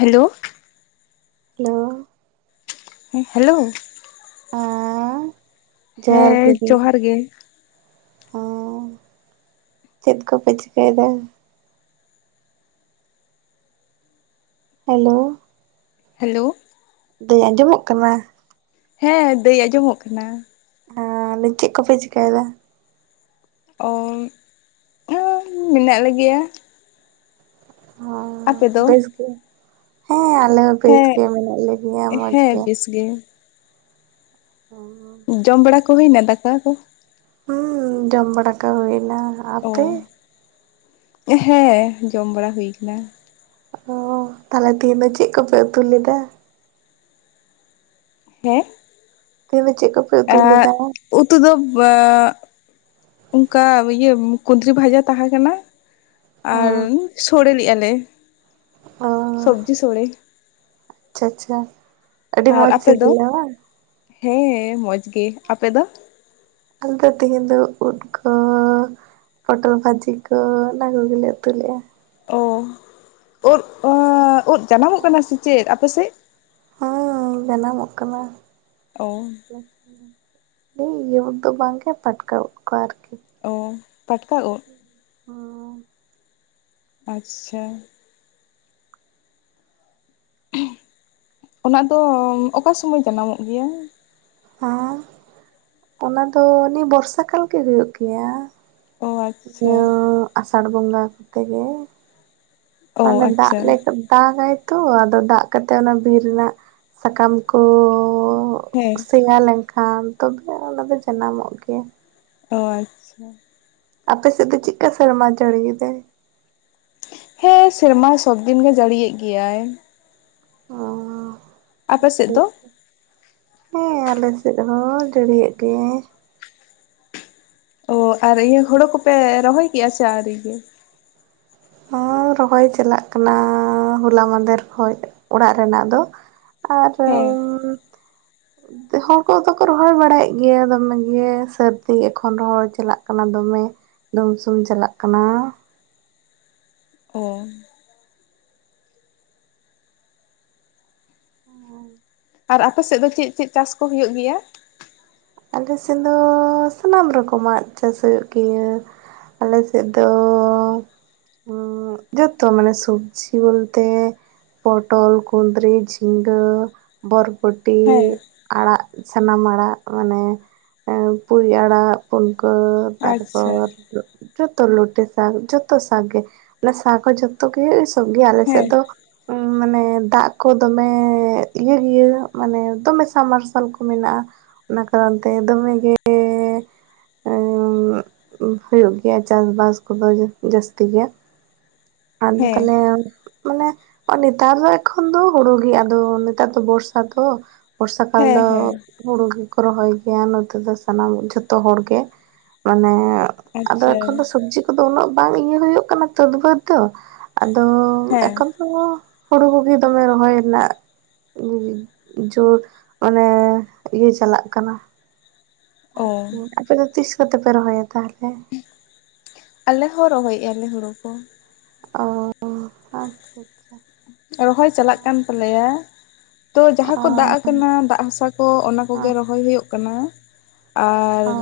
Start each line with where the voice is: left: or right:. left: Hello.
right: Hello.
left: ᱦᱮᱸ hello
right: ᱦᱮᱸ ᱡᱚᱦᱟᱨ ᱜᱮ
left: ᱦᱮᱸ
right: ᱫᱤ
left: ᱡᱚᱦᱟᱨ ᱜᱮ
right: ᱚ ᱪᱮᱫ ᱠᱚᱯᱮ ᱪᱤᱠᱟᱹᱭ ᱮᱫᱟ? ᱦᱮᱞᱳ᱾
left: ᱦᱮᱞᱳ᱾
right: ᱫᱚᱭ ᱟᱸᱡᱚᱢᱚᱜ ᱠᱟᱱᱟ
left: ᱦᱮ ᱫᱟᱹᱭ ᱟᱸᱡᱚᱢᱚᱜ ᱠᱟᱱᱟ᱾
right: ᱟ ᱞᱟᱭᱫᱤᱧ ᱪᱮᱫ ᱠᱚᱯᱮ ᱪᱮᱠᱟᱭᱫᱟ
left: ᱚ ᱢᱮᱱᱟᱜ ᱞᱮᱜᱮᱭᱟ
right: ᱚ
left: ᱟᱯᱮ ᱫᱚ
right: ᱵᱮᱥ ᱜᱮ᱾ ᱦᱮᱸ ᱟᱞᱮ ᱦᱚᱸ ᱵᱮᱥ
left: ᱦᱮᱸ
right: ᱜᱮ ᱢᱮᱱᱟᱜ ᱞᱮᱜᱮᱭᱟ ᱢᱚᱡᱽ ᱜᱮ᱾
left: [unintelligible]
right: ᱚ
left: ᱡᱚᱢ ᱵᱟᱲᱟ ᱠᱚ ᱦᱩᱭᱱᱟ ᱫᱟᱠᱟ ᱠᱚ
right: ᱦᱩᱸ ᱡᱚᱢ ᱵᱟᱲᱟᱠᱚ ᱦᱩᱭᱱᱟ
left: ᱚ
right: ᱟᱯᱮ
left: ᱦᱮᱸ ᱡᱚᱢ ᱵᱟᱲᱟ ᱦᱩᱭ ᱠᱟᱱᱟ
right: ᱚ ᱛᱟᱦᱞᱮ ᱛᱮᱦᱤᱧ ᱫᱚ ᱪᱮᱫ ᱠᱚᱯᱮ ᱩᱛᱩ ᱞᱮᱫᱟ
left: ᱦᱮᱸ
right: ᱛᱮᱦᱮᱧ ᱫᱚ ᱪᱮᱜ ᱠᱚᱯᱮ ᱩᱛᱩ
left: ᱟᱨ
right: ᱞᱮᱫᱟ?
left: ᱩᱛᱩ ᱫᱚ ᱚᱱᱠᱟ ᱤᱭᱟᱹ ᱠᱩᱫᱽᱨᱤ ᱵᱷᱟᱡᱟ ᱛᱟᱦᱮᱸ ᱠᱟᱱᱟ᱾
right: ᱦᱮᱸ
left: ᱟᱨ ᱥᱳᱲᱮ ᱞᱮᱜᱼᱟ ᱞᱮ
right: ᱚ
left: ᱥᱚᱵᱡᱤ ᱥᱳᱲᱮ
right: ᱟᱪᱪᱷᱟ ᱟᱪᱪᱷᱟ᱾ ᱟᱹᱰᱤ
left: ᱟᱨ
right: ᱢᱚᱸᱡᱽ
left: ᱟᱯᱮᱫ ᱫᱚ
right: ᱥᱤᱵᱤᱞᱟ ᱵᱟᱝ
left: ᱦᱮᱸ ᱢᱚᱡᱽ ᱜᱮ ᱟᱯᱮ ᱫᱚ
right: ᱟᱞᱮ ᱫᱚ ᱛᱮᱦᱮᱧ ᱫᱚ ᱩᱫᱽᱠᱳ ᱯᱚᱴᱚᱞ ᱵᱷᱟᱹᱡᱤ ᱠᱚ ᱚᱱᱟ ᱠᱚᱜᱮᱞᱮ ᱩᱛᱩ ᱞᱮᱫ-ᱟ᱾
left: ᱚ ᱳᱫᱽ ᱳᱫᱽ ᱡᱟᱱᱟᱢᱚᱜ ᱠᱟᱱᱟ ᱥᱮ ᱪᱮᱫ? ᱟᱯᱮᱥᱮᱫ
right: ᱦᱚᱸ ᱡᱟᱱᱟᱢᱚᱜ ᱠᱟᱱᱟ
left: ᱚ
right: ᱦᱮᱸ ᱤᱭᱟᱹ ᱩᱫ ᱵᱟᱝᱜᱮ ᱯᱟᱴᱠᱟ ᱩᱫ ᱠᱚ ᱟᱨᱠᱤ
left: ᱚ ᱯᱟᱴᱠᱟ ᱩᱫ
right: ᱦᱩᱸ
left: ᱟᱪᱪᱷᱟ ᱚᱱᱟ ᱫᱚᱢ ᱚᱠᱟ ᱥᱚᱢᱚᱭ ᱡᱟᱱᱟᱢᱚᱜ ᱜᱮᱭᱟ
right: ᱟᱨ ᱚᱱᱟ ᱫᱚ ᱱᱤᱭ ᱵᱚᱨᱥᱟ ᱠᱟᱞ ᱜᱮ ᱦᱩᱭᱩᱜ ᱜᱮᱭᱟ
left: ᱚ ᱟᱪᱪᱷᱟ
right: ᱱᱤᱭᱟᱹ ᱟᱥᱟᱲ ᱵᱚᱸᱜᱟ ᱠᱚᱛᱮᱜᱮ
left: ᱚ
right: ᱢᱟᱱᱮ ᱫᱟᱜ
left: ᱟᱪᱪᱷᱟ
right: ᱞᱮᱠ ᱫᱟᱜᱟᱭ ᱛᱚ ᱟᱫᱚ ᱫᱟᱜ ᱠᱟᱛᱮᱜ ᱚᱱᱟ ᱵᱤᱨ ᱨᱮᱱᱟᱜ ᱥᱟᱠᱟᱢ ᱠᱚ
left: ᱦᱮᱸ
right: ᱥᱮᱭᱟ ᱞᱮᱱᱠᱷᱟᱱ ᱛᱚᱵᱮ ᱚᱱᱟ ᱫᱚ ᱡᱟᱱᱟᱢᱚᱜ ᱜᱮᱭᱟ
left: ᱚ ᱟᱪᱪᱷᱟ
right: ᱟᱯᱮ ᱥᱮᱫ ᱫᱚ ᱪᱮᱫᱠᱟ ᱥᱮᱨᱢᱟ ᱡᱟᱹᱲᱤ ᱮᱫᱟᱭ
left: ᱦᱮᱸ ᱥᱮᱨᱢᱟ ᱥᱚᱵᱽ ᱫᱤᱱ ᱜᱮ ᱡᱟᱹᱲᱤᱭᱮᱫ ᱜᱮᱭᱟᱭ
right: ᱚ
left: ᱟᱯᱮ ᱥᱮᱫ ᱫᱚ
right: ᱪᱮᱫ ᱦᱮᱸ ᱟᱞᱮ ᱥᱮᱫ ᱦᱚᱸ ᱡᱟᱹᱲᱤᱮᱫ ᱜᱮᱭᱟᱭ
left: ᱚ ᱟᱨ ᱤᱭᱟᱹ ᱦᱚᱲᱚ ᱠᱚᱯᱮ ᱨᱚᱦᱚᱭ ᱠᱮᱜ-ᱟ ᱥᱮ ᱟᱣᱨᱤᱜᱮ
right: ᱦᱚ ᱨᱚᱦᱚᱭ ᱪᱟᱞᱟᱜ ᱠᱟᱱᱟ ᱦᱚᱞᱟ ᱢᱟᱫᱷᱮᱨ ᱠᱷᱚᱡ ᱚᱲᱟᱜ ᱨᱮᱱᱟᱜ ᱫᱚ ᱟᱨᱚ
left: ᱦᱮᱸ [inaudible]
right: ᱦᱚᱲ ᱠᱚᱫᱚ ᱠᱚ ᱨᱚᱦᱚᱭ ᱵᱟᱲᱟᱭᱮᱫ ᱜᱮᱭᱟ ᱫᱚᱢᱮ ᱜᱮ ᱥᱟᱹᱨᱫᱤ ᱮᱫ ᱠᱷᱚᱱ ᱨᱚᱦᱚᱭ ᱪᱟᱞᱟᱜ ᱠᱟᱱᱟ ᱫᱚᱢᱮ ᱫᱚᱢᱥᱩᱢ ᱪᱟᱞᱟᱜ ᱠᱟᱱᱟ
left: ᱦᱚ
right: ᱚ
left: ᱟᱨ ᱟᱯᱮ ᱥᱮᱫ ᱫᱚ ᱪᱮᱫ ᱪᱮᱫ ᱪᱟᱥ ᱠᱚ ᱦᱩᱭᱩᱜ ᱜᱮᱭᱟ?
right: ᱟᱞᱮ ᱥᱮᱱ ᱫᱚ ᱥᱟᱱᱟᱢ ᱨᱚᱠᱚᱢᱟᱜ ᱪᱟᱥ ᱦᱩᱭᱩᱜ ᱜᱮᱭᱟ ᱟᱞᱮ ᱥᱮᱫ ᱫᱚ ᱡᱚᱛᱚ ᱢᱟᱱᱮ ᱥᱚᱵᱡᱤ ᱵᱚᱞᱛᱮ ᱯᱚᱴᱚᱞ ᱠᱩᱸᱫᱽᱨᱤ ᱡᱷᱤᱸᱜᱟᱹ ᱵᱚᱨᱵᱚᱴᱤ
left: ᱦᱮᱸ
right: ᱟᱲᱟᱜ ᱥᱟᱱᱟᱢ ᱟᱲᱟᱜ ᱢᱟᱱᱮ ᱯᱩᱨᱤ ᱟᱲᱟᱜ ᱯᱩᱱᱠᱟᱹ
left: ᱟᱪᱪᱷᱟ
right: ᱛᱟᱨᱯᱚᱨ ᱡᱚᱛᱚ ᱞᱚᱴᱮ ᱥᱟᱠ ᱡᱚᱛᱚ ᱥᱟᱠ ᱜᱮ ᱚᱱᱟ ᱥᱟᱠ ᱦᱚᱸ ᱡᱚᱛᱚ ᱜᱮ ᱥᱚᱵ ᱜᱮ ᱟᱞᱮ ᱥᱮᱫ
left: ᱦᱮᱸ
right: ᱫᱚ ᱢᱟᱱᱮ ᱫᱟᱜ ᱠᱚ ᱫᱚᱢᱮ ᱤᱭᱟᱹᱜᱮᱭᱟ ᱢᱟᱱᱮ ᱫᱚᱢᱮ ᱥᱟ ᱢᱟᱨᱥᱟᱞ ᱠᱚ ᱢᱮᱱᱟᱜ-ᱟ ᱚᱱᱟ ᱠᱟᱨᱚᱱ ᱛᱮ ᱫᱚᱢᱮᱜᱮ ᱮᱸᱜ ᱦᱩᱭᱩᱜ ᱜᱮᱭᱟ ᱪᱟᱥᱵᱟᱥ ᱠᱚᱫᱚ ᱡᱟᱹᱥᱛᱤ ᱜᱮᱭᱟ ᱟᱫᱚ
left: ᱦᱮᱸ
right: ᱛᱟᱦᱚᱞᱮ ᱢᱟᱱᱮ ᱱᱮᱛᱟᱨ ᱫᱚ ᱮᱠᱷᱚᱱ ᱫᱚ ᱦᱩᱲᱩ ᱜᱮ ᱟᱫᱚ ᱱᱮᱛᱟᱨ ᱫᱚ ᱵᱚᱨᱥᱟ ᱛᱚ ᱵᱚᱨᱥᱟ ᱠᱟᱞ
left: ᱦᱮᱸ
right: ᱫᱚ
left: ᱦᱮᱸ
right: ᱦᱩᱲᱩ ᱜᱮᱠᱚ ᱨᱚᱦᱚᱭ ᱜᱮᱭᱟ ᱱᱚᱛᱮ ᱫᱚ ᱥᱟᱱᱟᱢ ᱡᱚᱛᱚ ᱦᱚᱲ ᱜᱮ ᱢᱟᱱᱮ ᱟᱫᱚ
left: ᱟᱪᱪᱷᱟ
right: ᱮᱠᱷᱚᱱ ᱫᱚ ᱥᱚᱵᱽᱡᱤ ᱠᱚᱫᱚ ᱩᱱᱟᱹᱜ ᱵᱟᱝ ᱤᱭᱟᱹ ᱦᱩᱭᱩᱜ ᱠᱟᱱᱟ ᱛᱟᱹᱫᱵᱟᱹᱫᱽ ᱫᱚ ᱟᱫᱚ
left: ᱦᱮᱸ
right: ᱮᱠᱷᱚᱱ ᱫᱚ ᱦᱩᱲᱩ ᱠᱚᱜᱮ ᱫᱚᱢᱮ ᱨᱚᱦᱚᱭ ᱨᱮᱱᱟᱜ ᱡᱚᱨ ᱢᱟᱱᱮ ᱤᱭᱟᱹ ᱪᱟᱞᱟᱜ ᱠᱟᱱᱟ
left: ᱚ
right: ᱟᱨᱠᱤ ᱟᱯᱮ ᱫᱚ ᱛᱤᱥ ᱠᱚᱛᱮ ᱯᱮ ᱨᱚᱦᱚᱭᱟ ᱛᱟᱦᱞᱮ
left: ᱟᱞᱮ ᱦᱚᱸ ᱨᱚᱦᱚᱭᱮᱫ-ᱟ ᱞᱮ ᱦᱩᱲᱩ ᱠᱚ
right: ᱚ ᱚᱝᱠᱟ ᱛᱮ
left: ᱨᱚᱦᱚᱭ ᱪᱟᱞᱟᱜ ᱠᱟᱱ ᱛᱟᱞᱮᱭᱟ ᱛᱚ ᱡᱟᱦᱟᱸ
right: ᱚ
left: ᱠᱚ ᱫᱟᱜ ᱠᱟᱱᱟ ᱫᱟᱜ ᱦᱟᱥᱟ ᱠᱚ ᱚᱱᱟ
right: ᱚ
left: ᱠᱚᱜᱮ ᱨᱚᱦᱚᱭ ᱦᱩᱭᱩᱜ ᱠᱟᱱᱟ ᱟᱨ
right: ᱚ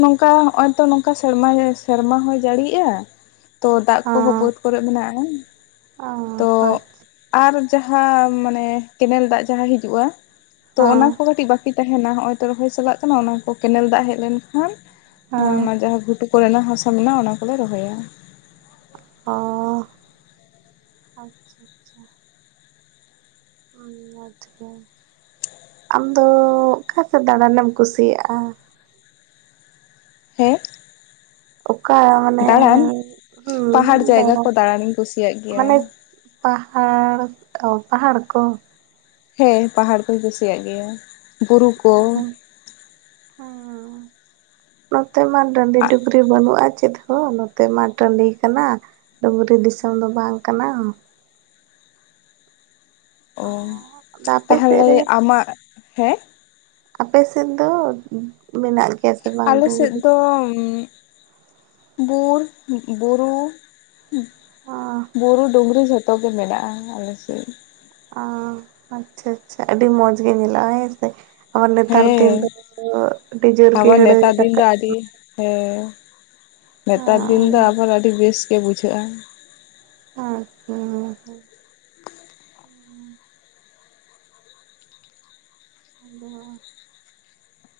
left: ᱱᱚᱝᱠᱟ ᱦᱚᱜᱼᱚᱭ ᱛᱚ ᱱᱚᱝᱠᱟ ᱥᱮᱨᱢᱟ ᱥᱮᱨᱢᱟ ᱦᱚᱸᱭ ᱡᱟᱹᱲᱤᱜᱼᱟ᱾ ᱛᱚ ᱫᱟᱜ ᱠᱚᱦᱚᱸ
right: ᱦᱮᱸ
left: ᱵᱟᱹᱫᱽ ᱠᱚᱨᱮ ᱢᱮᱱᱟᱜᱼᱟ ᱛᱚ ᱟᱨ ᱡᱟᱦᱟᱸ ᱢᱟᱱᱮ ᱠᱮᱱᱮᱞ ᱫᱟᱜ ᱡᱟᱦᱟᱸ ᱦᱤᱡᱩᱜᱼᱟ ᱛᱚ ᱚᱱᱟ ᱠᱚ ᱠᱟᱹᱴᱤᱡ ᱵᱟᱠᱤ ᱛᱟᱦᱮᱱᱟ ᱱᱚᱜᱼᱚᱭ ᱛᱚ ᱨᱚᱦᱚᱭ ᱪᱟᱞᱟᱜ ᱠᱟᱱᱟ ᱚᱱᱟ ᱠᱚ ᱠᱮᱱᱮᱞ ᱫᱟᱜ ᱦᱮᱡ ᱞᱮᱱᱠᱷᱟᱱ ᱚᱱᱟ ᱡᱟᱦᱟᱸ ᱜᱷᱩᱴᱩ ᱠᱚᱨᱮᱱᱟᱜ ᱦᱟᱥᱟ ᱢᱮᱱᱟᱜᱼᱟ ᱚᱱᱟ ᱠᱚᱞᱮ ᱨᱚᱦᱚᱭᱟ
right: ᱚ ᱟᱪᱪᱷᱟ ᱟᱪᱪᱷᱟ ᱢᱚᱡᱽ ᱜᱮ ᱟᱢ ᱫᱚ ᱚᱠᱟ ᱥᱮᱫ ᱫᱟᱬᱟᱱᱮᱢ ᱠᱩᱥᱤᱭᱟᱜᱼᱟ
left: ᱦᱮᱸ
right: ᱚᱠᱟ ᱢᱟᱱᱮ
left: ᱫᱟᱬᱟᱱ
right: ᱦᱩ
left: ᱯᱟᱦᱟᱲ ᱡᱟᱭᱜᱟ ᱠᱚ ᱫᱟᱬᱟᱱᱤᱧ ᱠᱩᱥᱤᱭᱟᱜ
right: ᱢᱟᱱᱮ
left: ᱜᱮᱭᱟ
right: ᱯᱟᱦᱟᱲ ᱚ ᱯᱟᱦᱟᱲ ᱠᱚ
left: ᱦᱮᱸ ᱯᱟᱦᱟᱲ ᱠᱩᱧ ᱠᱩᱥᱤᱭᱟᱜ ᱜᱮᱭᱟ ᱵᱩᱨᱩ
right: ᱚ
left: ᱠᱚ
right: ᱦᱮᱸ ᱦᱩᱸ ᱦᱩᱸ ᱱᱚᱛᱮ ᱢᱟ ᱴᱟᱺᱰᱤ ᱰᱩᱝᱨᱤ ᱵᱟᱹᱱᱩᱜᱼᱟ ᱪᱮᱫ ᱦᱳ ᱱᱚᱛᱮ ᱢᱟ ᱴᱟᱺᱰᱤ ᱠᱟᱱᱟ ᱰᱩᱝᱨᱤ ᱫᱤᱥᱚᱢ ᱫᱚ ᱵᱟᱝ ᱠᱟᱱᱟ
left: ᱚ
right: ᱟᱫᱚ ᱟᱯᱮ ᱥᱮᱫ
left: ᱛᱟᱦᱚᱞᱮ
right: ᱨᱮ
left: ᱟᱢᱟᱜ ᱦᱮᱸ
right: ᱟᱯᱮ ᱥᱮᱫ ᱫᱚ ᱢᱮᱱᱟᱜ ᱜᱮᱭᱟ ᱵᱟᱝ
left: ᱟᱞᱮ ᱥᱮᱫ
right: ᱰᱩᱝᱨᱤ
left: ᱫᱚ [unintelligible] ᱵᱩᱨᱩ
right: ᱚ
left: ᱵᱩᱨᱩ ᱰᱩᱝᱨᱤ ᱡᱷᱚᱛᱚ ᱜᱮ ᱢᱮᱱᱟᱜᱼᱟ ᱟᱞᱮᱥᱮᱫ
right: ᱚ ᱟᱪᱪᱷᱟ ᱟᱪᱪᱷᱟ ᱟᱹᱰᱤ ᱢᱚᱸᱡᱽ ᱜᱮ ᱧᱮᱞᱚᱜᱼᱟ ᱦᱮᱸᱥᱮ ᱱᱮᱛᱟᱨ ᱫᱤᱱ ᱫᱚ
left: ᱦᱮᱸ
right: ᱟᱹᱰᱤ ᱡᱳᱨ ᱜᱮ
left: ᱟᱵᱟᱨ
right: ᱦᱟᱹᱲᱭᱟᱹᱨ
left: ᱱᱮᱛᱟᱨ ᱫᱤᱱ ᱫᱚ
right: ᱨᱟᱠᱟᱵᱟ
left: ᱟᱹᱰᱤ ᱦᱮᱸ ᱱᱮᱛᱟᱨ
right: ᱠᱟᱱᱟ
left: ᱫᱤᱱ ᱫᱚ ᱟᱵᱟᱨ ᱟᱹᱰᱤ ᱵᱮᱥ ᱜᱮ ᱵᱩᱡᱷᱟᱹᱜᱼᱟ
right: ᱟᱪᱪᱷᱟ ᱟᱫᱚ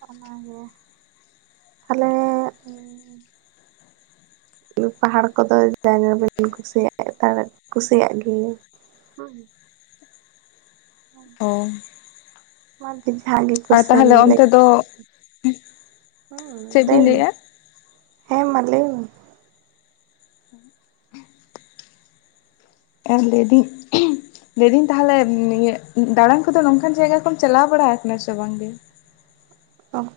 right: ᱚᱱᱟᱜᱮ ᱛᱟᱦᱞᱮ ᱯᱟᱦᱟᱲ ᱠᱚᱫᱚ ᱡᱟᱭᱜᱟ ᱵᱟᱹᱧ ᱠᱩᱥᱤᱭᱟᱜ ᱠᱩᱥᱤᱭᱟᱜ ᱜᱮᱭᱟᱹᱧ ᱦᱩᱸ
left: ᱚ
right: ᱟᱢᱟᱜ ᱫᱚ ᱡᱟᱦᱟ ᱜᱮ [unintelligible] ᱵᱷᱟᱞᱮ ᱜᱮ
left: ᱟᱨ
right: ᱠᱩᱥᱟᱹᱞ
left: ᱛᱟᱦᱚᱞᱮ
right: ᱞᱮ
left: ᱚᱱᱛᱮ ᱫᱚ
right: ᱦᱩᱸ
left: ᱪᱮᱫ
right: ᱞᱟᱹᱭ
left: ᱵᱤᱱ
right: ᱢᱮ
left: ᱞᱟᱹᱭᱮᱫᱼᱟ
right: ᱦᱮᱸ ᱢᱟ ᱞᱟᱹᱭ ᱢᱮ
left: ᱟᱨ ᱞᱟᱹᱭ ᱤᱫᱟᱹᱤᱧ ᱞᱟᱹᱭᱫᱟᱹᱧ ᱛᱟᱦᱚᱞᱮ ᱫᱟᱬᱟᱱ ᱠᱚᱫᱚ ᱱᱚᱝᱠᱟᱱ ᱡᱟᱭᱜᱟ ᱠᱚᱢ ᱪᱟᱞᱟᱣ ᱵᱟᱲᱟ ᱟᱠᱟᱱᱟ ᱥᱮ ᱵᱟᱝᱜᱮ
right: ᱚᱸᱦ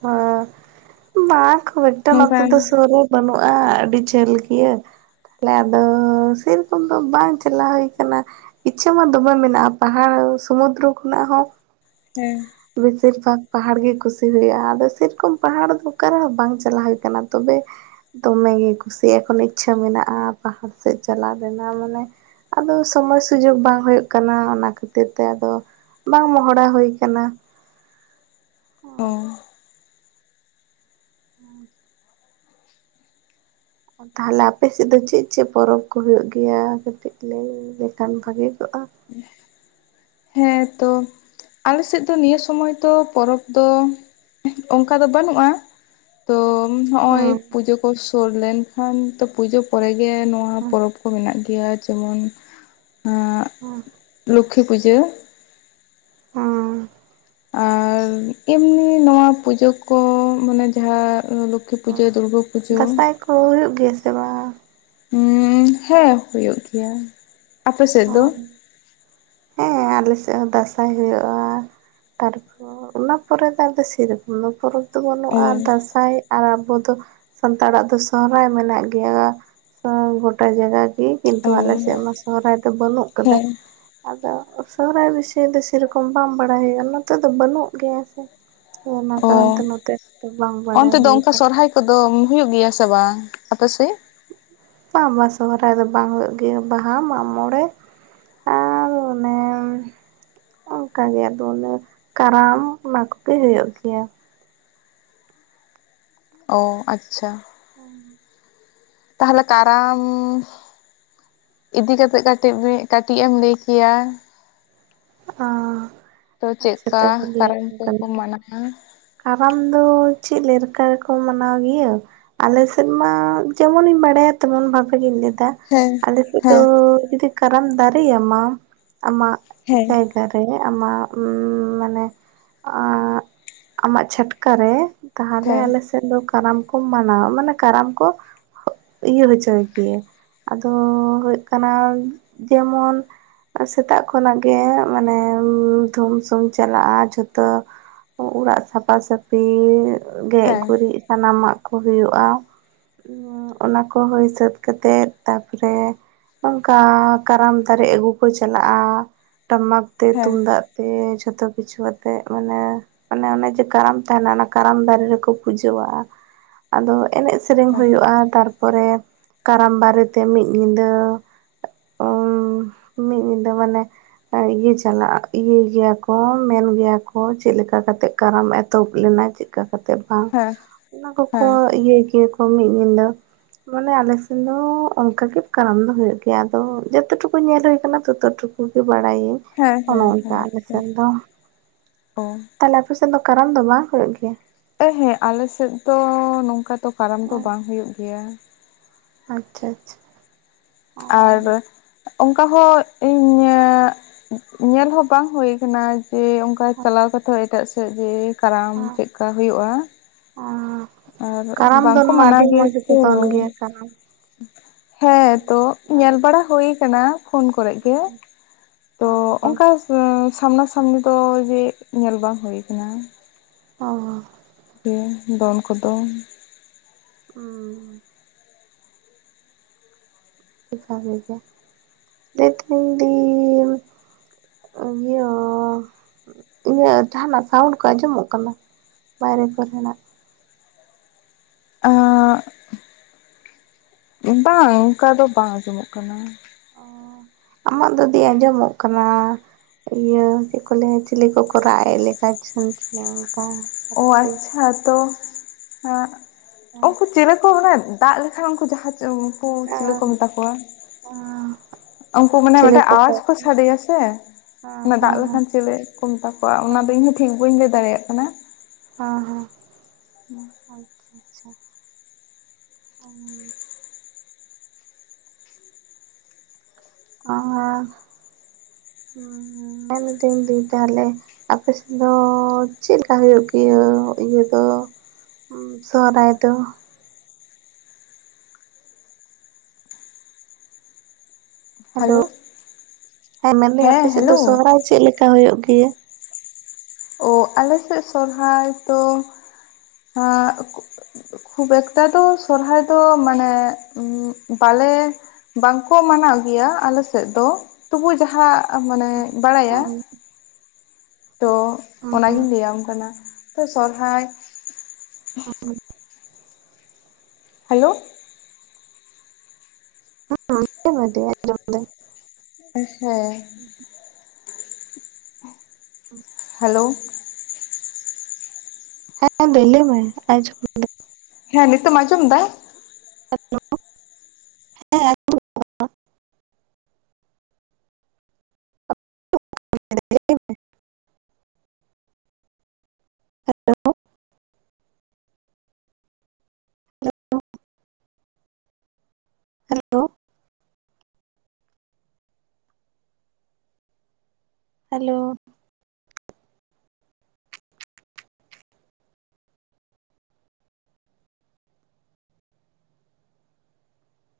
right: ᱫᱟᱲᱟ ᱠᱩᱫᱚ ᱱᱚᱛᱮ
left: ᱱᱚᱝᱠᱟᱱ
right: ᱫᱚ ᱥᱩᱨ ᱨᱮ ᱵᱟᱹᱱᱩᱜᱼᱟ ᱟᱹᱰᱤ ᱡᱷᱟᱹᱞ ᱜᱮᱭᱟᱹ ᱛᱟᱦᱮ ᱟᱫᱚ ᱥᱮᱨᱚᱠᱚᱢ ᱫᱚ ᱵᱟᱝ ᱪᱟᱞᱟᱣ ᱦᱩᱭ ᱟᱠᱟᱱᱟ ᱤᱪᱪᱷᱟᱹ ᱢᱟ ᱫᱚᱢᱮ ᱢᱮᱱᱟᱜᱼᱟ ᱯᱟᱦᱟᱲ ᱥᱩᱢᱩᱫᱨᱚ ᱠᱷᱚᱱᱟᱜ ᱦᱚᱸ
left: ᱦᱮᱸ
right: ᱵᱮᱥᱤᱨ ᱵᱷᱟᱜᱽ ᱯᱟᱦᱟᱲ ᱜᱮ ᱠᱩᱥᱤ ᱦᱩᱭᱩᱜᱼᱟ ᱟᱫᱚ ᱥᱮᱨᱚᱠᱚᱢ ᱯᱟᱦᱟᱲ ᱫᱚ ᱚᱠᱟᱨᱮ ᱵᱟᱝ ᱪᱟᱞᱟᱣ ᱦᱩᱭ ᱠᱟᱱᱟ ᱛᱚᱵᱮ ᱫᱚᱢᱮᱜᱮ ᱠᱩᱥᱤ ᱮᱠᱷᱚᱱ ᱤᱪᱪᱷᱟᱹ ᱢᱮᱱᱟᱜᱼᱟ ᱯᱟᱦᱟᱲ ᱥᱮᱫ ᱪᱟᱞᱟᱜ ᱨᱮᱱᱟᱜ ᱢᱟᱱᱮ ᱟᱫᱚ ᱥᱚᱢᱚᱭ ᱥᱩᱡᱳᱜᱽ ᱵᱟᱝ ᱦᱩᱭᱩᱜ ᱠᱟᱱᱟ ᱚᱱᱟ ᱠᱷᱟᱹᱛᱤᱨ ᱛᱮ ᱟᱫᱚ ᱵᱟᱝ ᱢᱚᱱᱮ ᱦᱩᱭ ᱟᱠᱟᱱᱟ
left: ᱚ
right: ᱦᱩᱸ ᱛᱟᱦᱚᱞᱮ ᱟᱯᱮ ᱥᱮᱫ ᱫᱚ ᱪᱮᱫ ᱪᱮᱫ ᱯᱚᱨᱚᱵᱽ ᱠᱚ ᱦᱩᱭᱩᱜ ᱜᱮᱭᱟ ᱠᱟᱹᱴᱤᱡ ᱞᱟᱹᱭ ᱢᱮ ᱞᱮᱠᱷᱟᱱ ᱵᱷᱟᱜᱤ ᱠᱚᱜᱼᱟ
left: ᱦᱮᱸ ᱛᱚ ᱟᱞᱮ ᱥᱮᱫ ᱫᱚ ᱱᱤᱭᱟᱹ ᱥᱚᱢᱚᱭ ᱫᱚ ᱯᱚᱨᱚᱵᱽ ᱫᱚ ᱚᱱᱠᱟ ᱫᱚ ᱵᱟᱹᱱᱩᱜᱼᱟ ᱛᱚ ᱱᱚᱜᱼᱚᱭ
right: ᱦᱮᱸ
left: ᱯᱩᱡᱟᱹ ᱠᱚ ᱥᱩᱨ ᱞᱮᱱᱠᱷᱟᱱ ᱯᱩᱡᱟᱹ ᱯᱚᱨᱮ ᱜᱮ ᱱᱚᱣᱟ
right: ᱦᱮᱸ
left: ᱯᱚᱨᱚᱵᱽ ᱠᱚ ᱢᱮᱱᱟᱜ ᱜᱮᱭᱟ ᱡᱮᱢᱚᱱ
right: ᱦᱮᱸ
left: ᱞᱚᱠᱠᱷᱤ ᱯᱩᱡᱟᱹ
right: ᱚ
left: ᱟᱨ ᱮᱢᱱᱤ ᱱᱚᱣᱟ ᱯᱩᱡᱟᱹ ᱠᱚ ᱢᱟᱱᱮ ᱡᱟᱦᱟᱸ ᱞᱚᱠᱠᱷᱤ ᱯᱩᱡᱟᱹ ᱫᱩᱨᱜᱟᱹ ᱯᱩᱡᱟᱹ
right: ᱚ ᱦᱩᱭᱩᱜ ᱜᱮᱭᱟ ᱥᱮ ᱵᱟᱝ
left: ᱩ ᱦᱮᱸ ᱦᱩᱭᱩᱜ ᱜᱮᱭᱟ ᱟᱯᱮ ᱥᱮᱫ
right: ᱚ
left: ᱫᱚ [inaudible]
right: ᱦᱮᱸ ᱟᱞᱮ ᱥᱮᱫ ᱦᱚᱸ ᱫᱟᱸᱥᱟᱭ ᱦᱩᱭᱩᱜᱼᱟ ᱛᱟᱨᱯᱚᱨ ᱚᱱᱟ ᱯᱚᱨᱮ ᱫᱚ ᱟᱫᱚ ᱥᱮᱨᱚᱠᱚᱢ ᱫᱚ ᱯᱚᱨᱚᱵᱽ ᱫᱚ
left: ᱚ
right: ᱵᱟᱹᱱᱩᱜᱼᱟ ᱫᱟᱥᱟᱸᱭ ᱟᱨ ᱟᱵᱚ ᱫᱚ ᱥᱟᱱᱛᱟᱲᱟᱜ ᱫᱚ ᱥᱚᱦᱨᱟᱭ ᱢᱮᱱᱟᱜ ᱜᱮᱭᱟ ᱜᱚᱴᱟ ᱡᱟᱭᱜᱟ ᱜᱮ ᱠᱤᱱᱛᱩ
left: ᱚ
right: ᱟᱞᱮ ᱥᱮᱫ ᱢᱟ ᱥᱚᱦᱨᱟᱭ ᱫᱚ ᱵᱟᱹᱱᱩᱜ ᱠᱟᱫᱟ
left: ᱦᱮᱸ
right: ᱟᱫᱚ ᱥᱚᱦᱨᱟᱭ ᱵᱤᱥᱚᱭ ᱫᱚ ᱥᱮᱭᱨᱚᱠᱚᱢ ᱵᱟᱝ ᱵᱟᱲᱟᱭ ᱦᱩᱭᱩᱜ-ᱟ ᱱᱚᱛᱮᱫᱚ ᱵᱟᱹᱱᱩᱜ ᱜᱮᱭᱟ ᱥᱮ ᱚᱱᱟ
left: ᱚ
right: ᱠᱟᱨᱚᱱ ᱛᱮ ᱱᱚᱛᱮ ᱵᱟᱝ ᱵᱟᱰᱟᱭ ᱦᱩᱭ ᱟᱠᱟᱱᱟ
left: ᱠᱚᱫᱚᱢ ᱦᱩᱭᱩᱜ ᱜᱮᱭᱟ ᱥᱮ ᱵᱟᱝ ᱟᱯᱮᱥᱮᱫ
right: ᱵᱟᱝ ᱵᱟ ᱥᱚᱦᱚᱨᱟᱭ ᱫᱚ ᱵᱟᱝ ᱦᱩᱭᱩᱜ ᱜᱮᱭᱟ ᱵᱟᱦᱟ ᱢᱟᱜᱢᱚᱬᱮ
left: [inaudible]
right: ᱚᱱᱠᱟ ᱜᱮ ᱟᱫᱚ ᱚᱱᱮ ᱠᱟᱨᱟᱢ ᱚᱱᱟ ᱠᱚᱜᱮ ᱦᱩᱭᱩᱜ ᱜᱮᱭᱟ
left: ᱚ ᱟᱪᱪᱷᱟ
right: ᱦᱩᱸ
left: ᱛᱟᱦᱞᱮ ᱠᱟᱨᱟᱢ ᱤᱫᱤ ᱠᱟᱛᱮᱜ ᱠᱟᱹᱴᱤᱡ ᱠᱟᱹᱴᱤᱡ ᱮᱢ ᱞᱟᱹᱭ ᱠᱮᱭᱟ
right: ᱚ [unintelligible]
left: ᱛᱚ ᱪᱮᱫ ᱞᱮᱠᱟ ᱠᱟᱨᱟᱢ ᱠᱚᱠᱚ
right: ᱠᱟᱱᱟᱹᱧ
left: ᱢᱟᱱᱟᱣ-ᱟ
right: ᱠᱟᱨᱟᱢ ᱫᱚ ᱪᱮᱫ ᱞᱮᱠᱟ ᱨᱮᱠᱚ ᱢᱟᱱᱟᱣ ᱜᱮᱭᱟ ᱟᱞᱮ ᱥᱮᱫ ᱢᱟ ᱡᱮᱢᱚᱱᱤᱧ ᱵᱟᱲᱟᱭᱟ ᱛᱮᱢᱚᱱ ᱵᱷᱟᱵᱮ ᱜᱤᱧ ᱞᱟᱹᱭᱫᱟ
left: ᱦᱮᱸ
right: ᱟᱞᱮ ᱥᱮᱫ ᱫᱚ
left: ᱦᱮᱸ
right: ᱡᱩᱫᱤ ᱠᱟᱨᱟᱢ ᱫᱟᱨᱮᱭᱟᱢᱟ ᱟᱢᱟᱜ
left: ᱦᱮᱸ
right: ᱡᱟᱭᱜᱟ ᱨᱮ ᱟᱢᱟᱜ ᱢᱟᱱᱮ ᱟᱢᱟᱜ ᱪᱷᱟᱴᱠᱟᱨᱮ ᱛᱟᱦᱞᱮ
left: ᱦᱮᱸ
right: ᱟᱞᱮ ᱥᱮᱫ ᱫᱚ ᱠᱟᱨᱟᱢ ᱠᱚ ᱢᱟᱱᱟᱣᱟ ᱢᱟᱱᱮ ᱠᱟᱨᱟᱢ ᱠᱚ ᱤᱭᱟᱹ ᱦᱚᱪᱚᱭ ᱜᱮᱭᱟᱹ ᱟᱫᱚ ᱦᱩᱭᱩᱜ ᱠᱟᱱᱟ ᱡᱮᱢᱚᱱ ᱥᱮᱛᱟᱜ ᱠᱷᱚᱱᱟᱜ ᱜᱮ ᱢᱟᱱᱮ ᱫᱷᱩᱢᱥᱩᱢ ᱪᱟᱞᱟᱜᱼᱟ ᱡᱷᱚᱛᱚ ᱚᱲᱟᱜ ᱥᱟᱯᱷᱟ ᱥᱟᱟᱹᱯᱷᱤ ᱜᱮᱡ ᱜᱩᱨᱤᱡ ᱥᱟᱱᱟᱢᱟᱜ ᱠᱚ ᱦᱩᱭᱩᱜᱼᱟ ᱚᱱᱟ ᱠᱚ ᱦᱩᱭ ᱥᱟᱹᱛ ᱠᱟᱛᱮᱜ ᱛᱟᱨᱯᱚᱨᱮ ᱚᱱᱠᱟ ᱠᱟᱨᱟᱢ ᱫᱟᱨᱮ ᱟᱹᱜᱩ ᱠᱚ ᱪᱟᱞᱟᱜᱼᱟ ᱴᱟᱢᱟᱠ ᱛᱮ
left: ᱦᱮᱸ
right: ᱛᱩᱢᱫᱟᱜ ᱛᱮ ᱡᱷᱚᱛᱚ ᱠᱤᱪᱷᱩ ᱟᱛᱮ ᱢᱟᱱᱮ ᱟᱱᱮ ᱚᱱᱮ ᱠᱟᱨᱟᱢ ᱛᱟᱦᱮᱱᱟ ᱚᱱᱟ ᱠᱟᱨᱟᱢ ᱫᱟᱨᱮ ᱨᱮᱠᱚ ᱯᱩᱡᱟᱹᱣᱟᱜᱼᱟ ᱟᱫᱚ ᱮᱱᱮᱡ ᱥᱮᱨᱮᱧ
left: ᱦᱮᱸ
right: ᱦᱩᱭᱩᱜᱼᱟ ᱛᱟᱨ ᱯᱚᱨᱮ ᱠᱟᱨᱟᱢ ᱵᱟᱨᱮᱛᱮ ᱢᱤᱫ ᱧᱤᱫᱟᱹ
left: [unintelligible]
right: ᱢᱤᱫ ᱧᱤᱫᱟᱹ ᱢᱟᱱᱮ ᱤᱭᱟᱹ ᱪᱟᱞᱟᱜ- ᱤᱭᱟᱹ ᱜᱮᱭᱟ ᱠᱚ ᱢᱮᱱ ᱜᱮᱭᱟ ᱠᱚ ᱪᱮᱫ ᱞᱮᱠᱟ ᱠᱟᱛᱮᱜ ᱠᱟᱨᱟᱢ ᱮ ᱮᱛᱚᱦᱚᱵ ᱞᱮᱱᱟ ᱪᱮᱫᱠᱟ ᱠᱟᱛᱮᱫ ᱵᱟᱝ
left: ᱦᱮᱸ
right: ᱚᱱᱟ ᱠᱚᱠᱚ
left: ᱦᱮᱸ
right: ᱤᱭᱟᱹᱭ ᱜᱮᱭᱟ ᱠᱚ ᱢᱤᱫ ᱧᱤᱫᱟᱹ ᱢᱟᱱᱮ ᱟᱞᱮ ᱥᱮᱱ ᱫᱚ ᱚᱱᱠᱟ ᱜᱮ ᱠᱟᱨᱟᱢ ᱫᱚ ᱦᱩᱭᱩᱜ ᱜᱮᱭᱟ ᱟᱫᱚ ᱡᱚᱛᱚ ᱴᱩᱠᱩ ᱧᱮᱞ ᱦᱩᱭ ᱟᱠᱟᱱᱟ ᱛᱚᱛ ᱴᱩᱠᱩ ᱠᱚᱜᱮ ᱵᱟᱲᱟᱭᱟᱹᱧ
left: ᱦᱮᱸ
right: ᱚᱱᱮ
left: ᱦᱮᱸ
right: ᱚᱱᱠᱟ
left: ᱦᱮᱸ
right: ᱟᱞᱮ
left: ᱟᱪᱪᱷᱟ
right: ᱥᱮᱫ ᱫᱚ
left: ᱚ
right: ᱛᱟᱦᱚᱞᱮ ᱟᱯᱮ ᱥᱮᱫ ᱫᱚ ᱠᱟᱨᱟᱢ ᱫᱚ ᱵᱟᱝ ᱦᱩᱭᱩᱜ ᱜᱮᱭᱟ
left: ᱮ ᱦᱮᱸᱜ ᱟᱞᱮ ᱥᱮᱫ ᱫᱚ ᱱᱚᱝᱠᱟ ᱫᱚ ᱠᱟᱨᱟᱢ ᱫᱚ ᱵᱟᱝ ᱦᱩᱭᱩᱜ ᱜᱮᱭᱟ
right: ᱟᱪᱪᱷᱟ ᱟᱪᱪᱷᱟ
left: ᱟᱨ ᱚᱱᱠᱟ ᱦᱚᱸ ᱤᱧ ᱧᱮᱞ ᱦᱚᱸ ᱵᱟᱝ ᱦᱩᱭ ᱟᱠᱟᱱᱟ ᱡᱮ ᱚᱠᱟ ᱪᱟᱞᱟᱣ
right: ᱟᱪᱪᱷᱟ
left: ᱠᱟᱛᱮᱫ ᱮᱴᱟᱜ ᱥᱮᱫ ᱡᱮ ᱠᱟᱨᱟᱢ ᱪᱮᱫᱠᱟ ᱦᱩᱭᱩᱜᱼᱟ ᱟᱨ
right: ᱠᱟᱨᱟᱢ ᱫᱚᱱ
left: ᱵᱟᱝᱠᱚ
right: ᱢᱟ
left: ᱢᱟᱱᱟᱣ
right: ᱟᱹᱰᱤ
left: ᱜᱮᱭᱟ
right: ᱢᱚᱸᱡᱽ ᱜᱮᱠᱚ
left: ᱛᱚ
right: ᱫᱚᱱ ᱜᱮᱭᱟ ᱠᱟᱨᱟᱢ
left: ᱦᱮᱸ ᱛᱚ ᱧᱮᱞ ᱵᱟᱲᱟ ᱦᱩᱭ ᱟᱠᱟᱱᱟ ᱯᱷᱳᱱ ᱠᱚᱨᱮ ᱜᱮ ᱛᱚ ᱚᱱᱠᱟ
right: ᱵᱷᱟᱜᱮ
left: ᱥᱟᱢᱱᱟ ᱥᱟᱢᱱᱤ ᱫᱚ ᱡᱮ ᱧᱮᱞ ᱵᱟᱝ ᱦᱩᱭ ᱟᱠᱟᱱᱟ
right: ᱚ
left: ᱫᱚᱱ ᱠᱚᱫᱚ
right: ᱦᱩᱸ ᱥᱟᱨᱤ ᱜᱮ ᱞᱟᱹᱭ ᱛᱟᱦᱮᱧ ᱫᱤ ᱤᱭᱟᱹ ᱤᱧᱟᱹᱜ ᱡᱟᱦᱟᱸᱱᱟᱜ ᱥᱟᱣᱩᱱ ᱠᱚ ᱟᱸᱡᱚᱢᱚᱜ ᱠᱟᱱᱟ ᱵᱟᱭᱨᱮ ᱠᱚ ᱨᱮᱱᱟᱜ
left: [unintelligible] ᱵᱟᱝ ᱚᱱᱠᱟ ᱫᱚ ᱵᱟᱝ ᱟᱸᱡᱚᱢᱚᱜ ᱠᱟᱱᱟ
right: ᱟᱢᱟᱜ ᱫᱚ ᱫᱤ ᱟᱸᱡᱚᱢᱚᱜ ᱠᱟᱱᱟ ᱤᱭᱟᱹ ᱪᱮᱫ ᱠᱚ ᱞᱟᱹᱭᱼᱟ ᱪᱤᱞᱤ ᱠᱚ ᱠᱚ ᱨᱟᱜ ᱮᱫ ᱞᱮᱠᱟ ᱪᱷᱚᱝ ᱪᱷᱚᱝ ᱚᱱᱠᱟ
left: ᱚ ᱟᱪᱪᱷᱟ ᱛᱚ ᱩᱱᱠᱩ ᱪᱮᱞᱮ ᱠᱚ ᱢᱟᱱᱮ ᱫᱟᱜ ᱞᱮᱠᱷᱟᱱ ᱩᱱᱠᱩ ᱡᱟᱦᱟᱸ ᱩᱱᱠᱩ ᱪᱤᱞᱮ ᱠᱚ ᱢᱮᱛᱟ ᱠᱚᱣᱟ ᱩᱱᱠᱩ
right: ᱟᱨᱠᱤ
left: ᱢᱟᱱᱮ
right: ᱪᱤᱞᱤ
left: ᱢᱤᱫᱴᱟᱝ
right: ᱠᱚᱠᱚ
left: ᱟᱣᱟᱡ ᱠᱚ
right: ᱦᱮᱸ
left: ᱥᱟᱰᱮᱭᱟ ᱥᱮ
right: ᱦᱮᱸ
left: ᱚᱱᱟ ᱫᱟᱜ
right: ᱦᱮᱸ
left: ᱞᱮᱠᱷᱟᱱ ᱪᱮᱞᱮ ᱠᱚ ᱢᱮᱛᱟ ᱠᱚᱣᱟ
right: ᱦᱮᱸ
left: ᱚᱱᱟ ᱫᱚ ᱤᱧᱦᱚᱸ ᱴᱷᱤᱠ ᱵᱟᱹᱧ ᱞᱟᱹᱭ ᱫᱟᱲᱮᱭᱟᱜ ᱠᱟᱱᱟ
right: ᱦᱚᱸ ᱦᱚᱸ
left: ᱦᱩᱸ
right: ᱟᱪᱪᱷᱟ ᱟᱪᱪᱷᱟ ᱟ ᱢᱮᱱ ᱫᱟᱹᱧ ᱫᱤ ᱛᱟᱦᱞᱮ ᱟᱯᱮ ᱥᱮᱫ ᱫᱚ ᱪᱮᱫ ᱞᱮᱠᱟ ᱦᱩᱭᱩᱜ ᱜᱮᱭᱟᱹ ᱤᱭᱟᱹ ᱫᱚ ᱦᱩᱸ ᱥᱚᱦᱨᱟᱭ ᱛᱚ ᱦᱮᱞᱳ ᱦᱮᱸ ᱢᱮᱱ ᱫᱟᱹᱧ ᱟᱯᱮ ᱥᱮᱫ ᱫᱚ ᱥᱚᱦᱨᱟᱭ ᱪᱮᱫ ᱞᱮᱠᱟ ᱦᱩᱭᱩᱜ ᱜᱮᱭᱟ
left: ᱚ ᱟᱞᱮ ᱥᱮᱫ ᱥᱚᱨᱦᱟᱭ ᱫᱚ ᱦᱟᱸᱜ ᱠᱷᱩᱵ ᱮᱠᱴᱟ ᱫᱚ ᱥᱚᱨᱦᱟᱭ ᱫᱚ ᱢᱟᱱᱮ ᱵᱟᱞᱮ ᱵᱟᱝᱠᱚ ᱢᱟᱱᱟᱣ ᱜᱮᱭᱟ ᱟᱞᱮ ᱥᱮᱫ ᱫᱚ ᱛᱚᱵᱩ ᱡᱟᱦᱟᱸ ᱢᱟᱱᱮ ᱵᱟᱲᱟᱭᱟ ᱛᱚ ᱚᱱᱟ ᱜᱤᱧ ᱞᱟᱹᱭᱟᱢ ᱠᱟᱱᱟ ᱛᱚ ᱥᱚᱨᱦᱟᱭ
right: ᱟᱨ
left: ᱦᱮᱞᱳ
right: ᱦᱮᱸ ᱟᱡᱟᱢ ᱮᱫᱟᱹᱧ ᱟᱡᱚᱢ ᱮᱫᱟᱹᱧ
left: ᱦᱮᱸ ᱦᱮᱞᱳ
right: ᱦᱮᱸ ᱫᱤ ᱞᱟᱹᱭ ᱢᱮ ᱟᱡᱚᱢ ᱫᱟ. ᱧ
left: ᱦᱮᱸ ᱱᱤᱛᱚᱢ ᱟᱸᱡᱚᱢ ᱮᱫᱟ ᱻ
right: ᱻ ᱦᱮᱞᱳ ᱦᱮᱞᱳ [inaudible]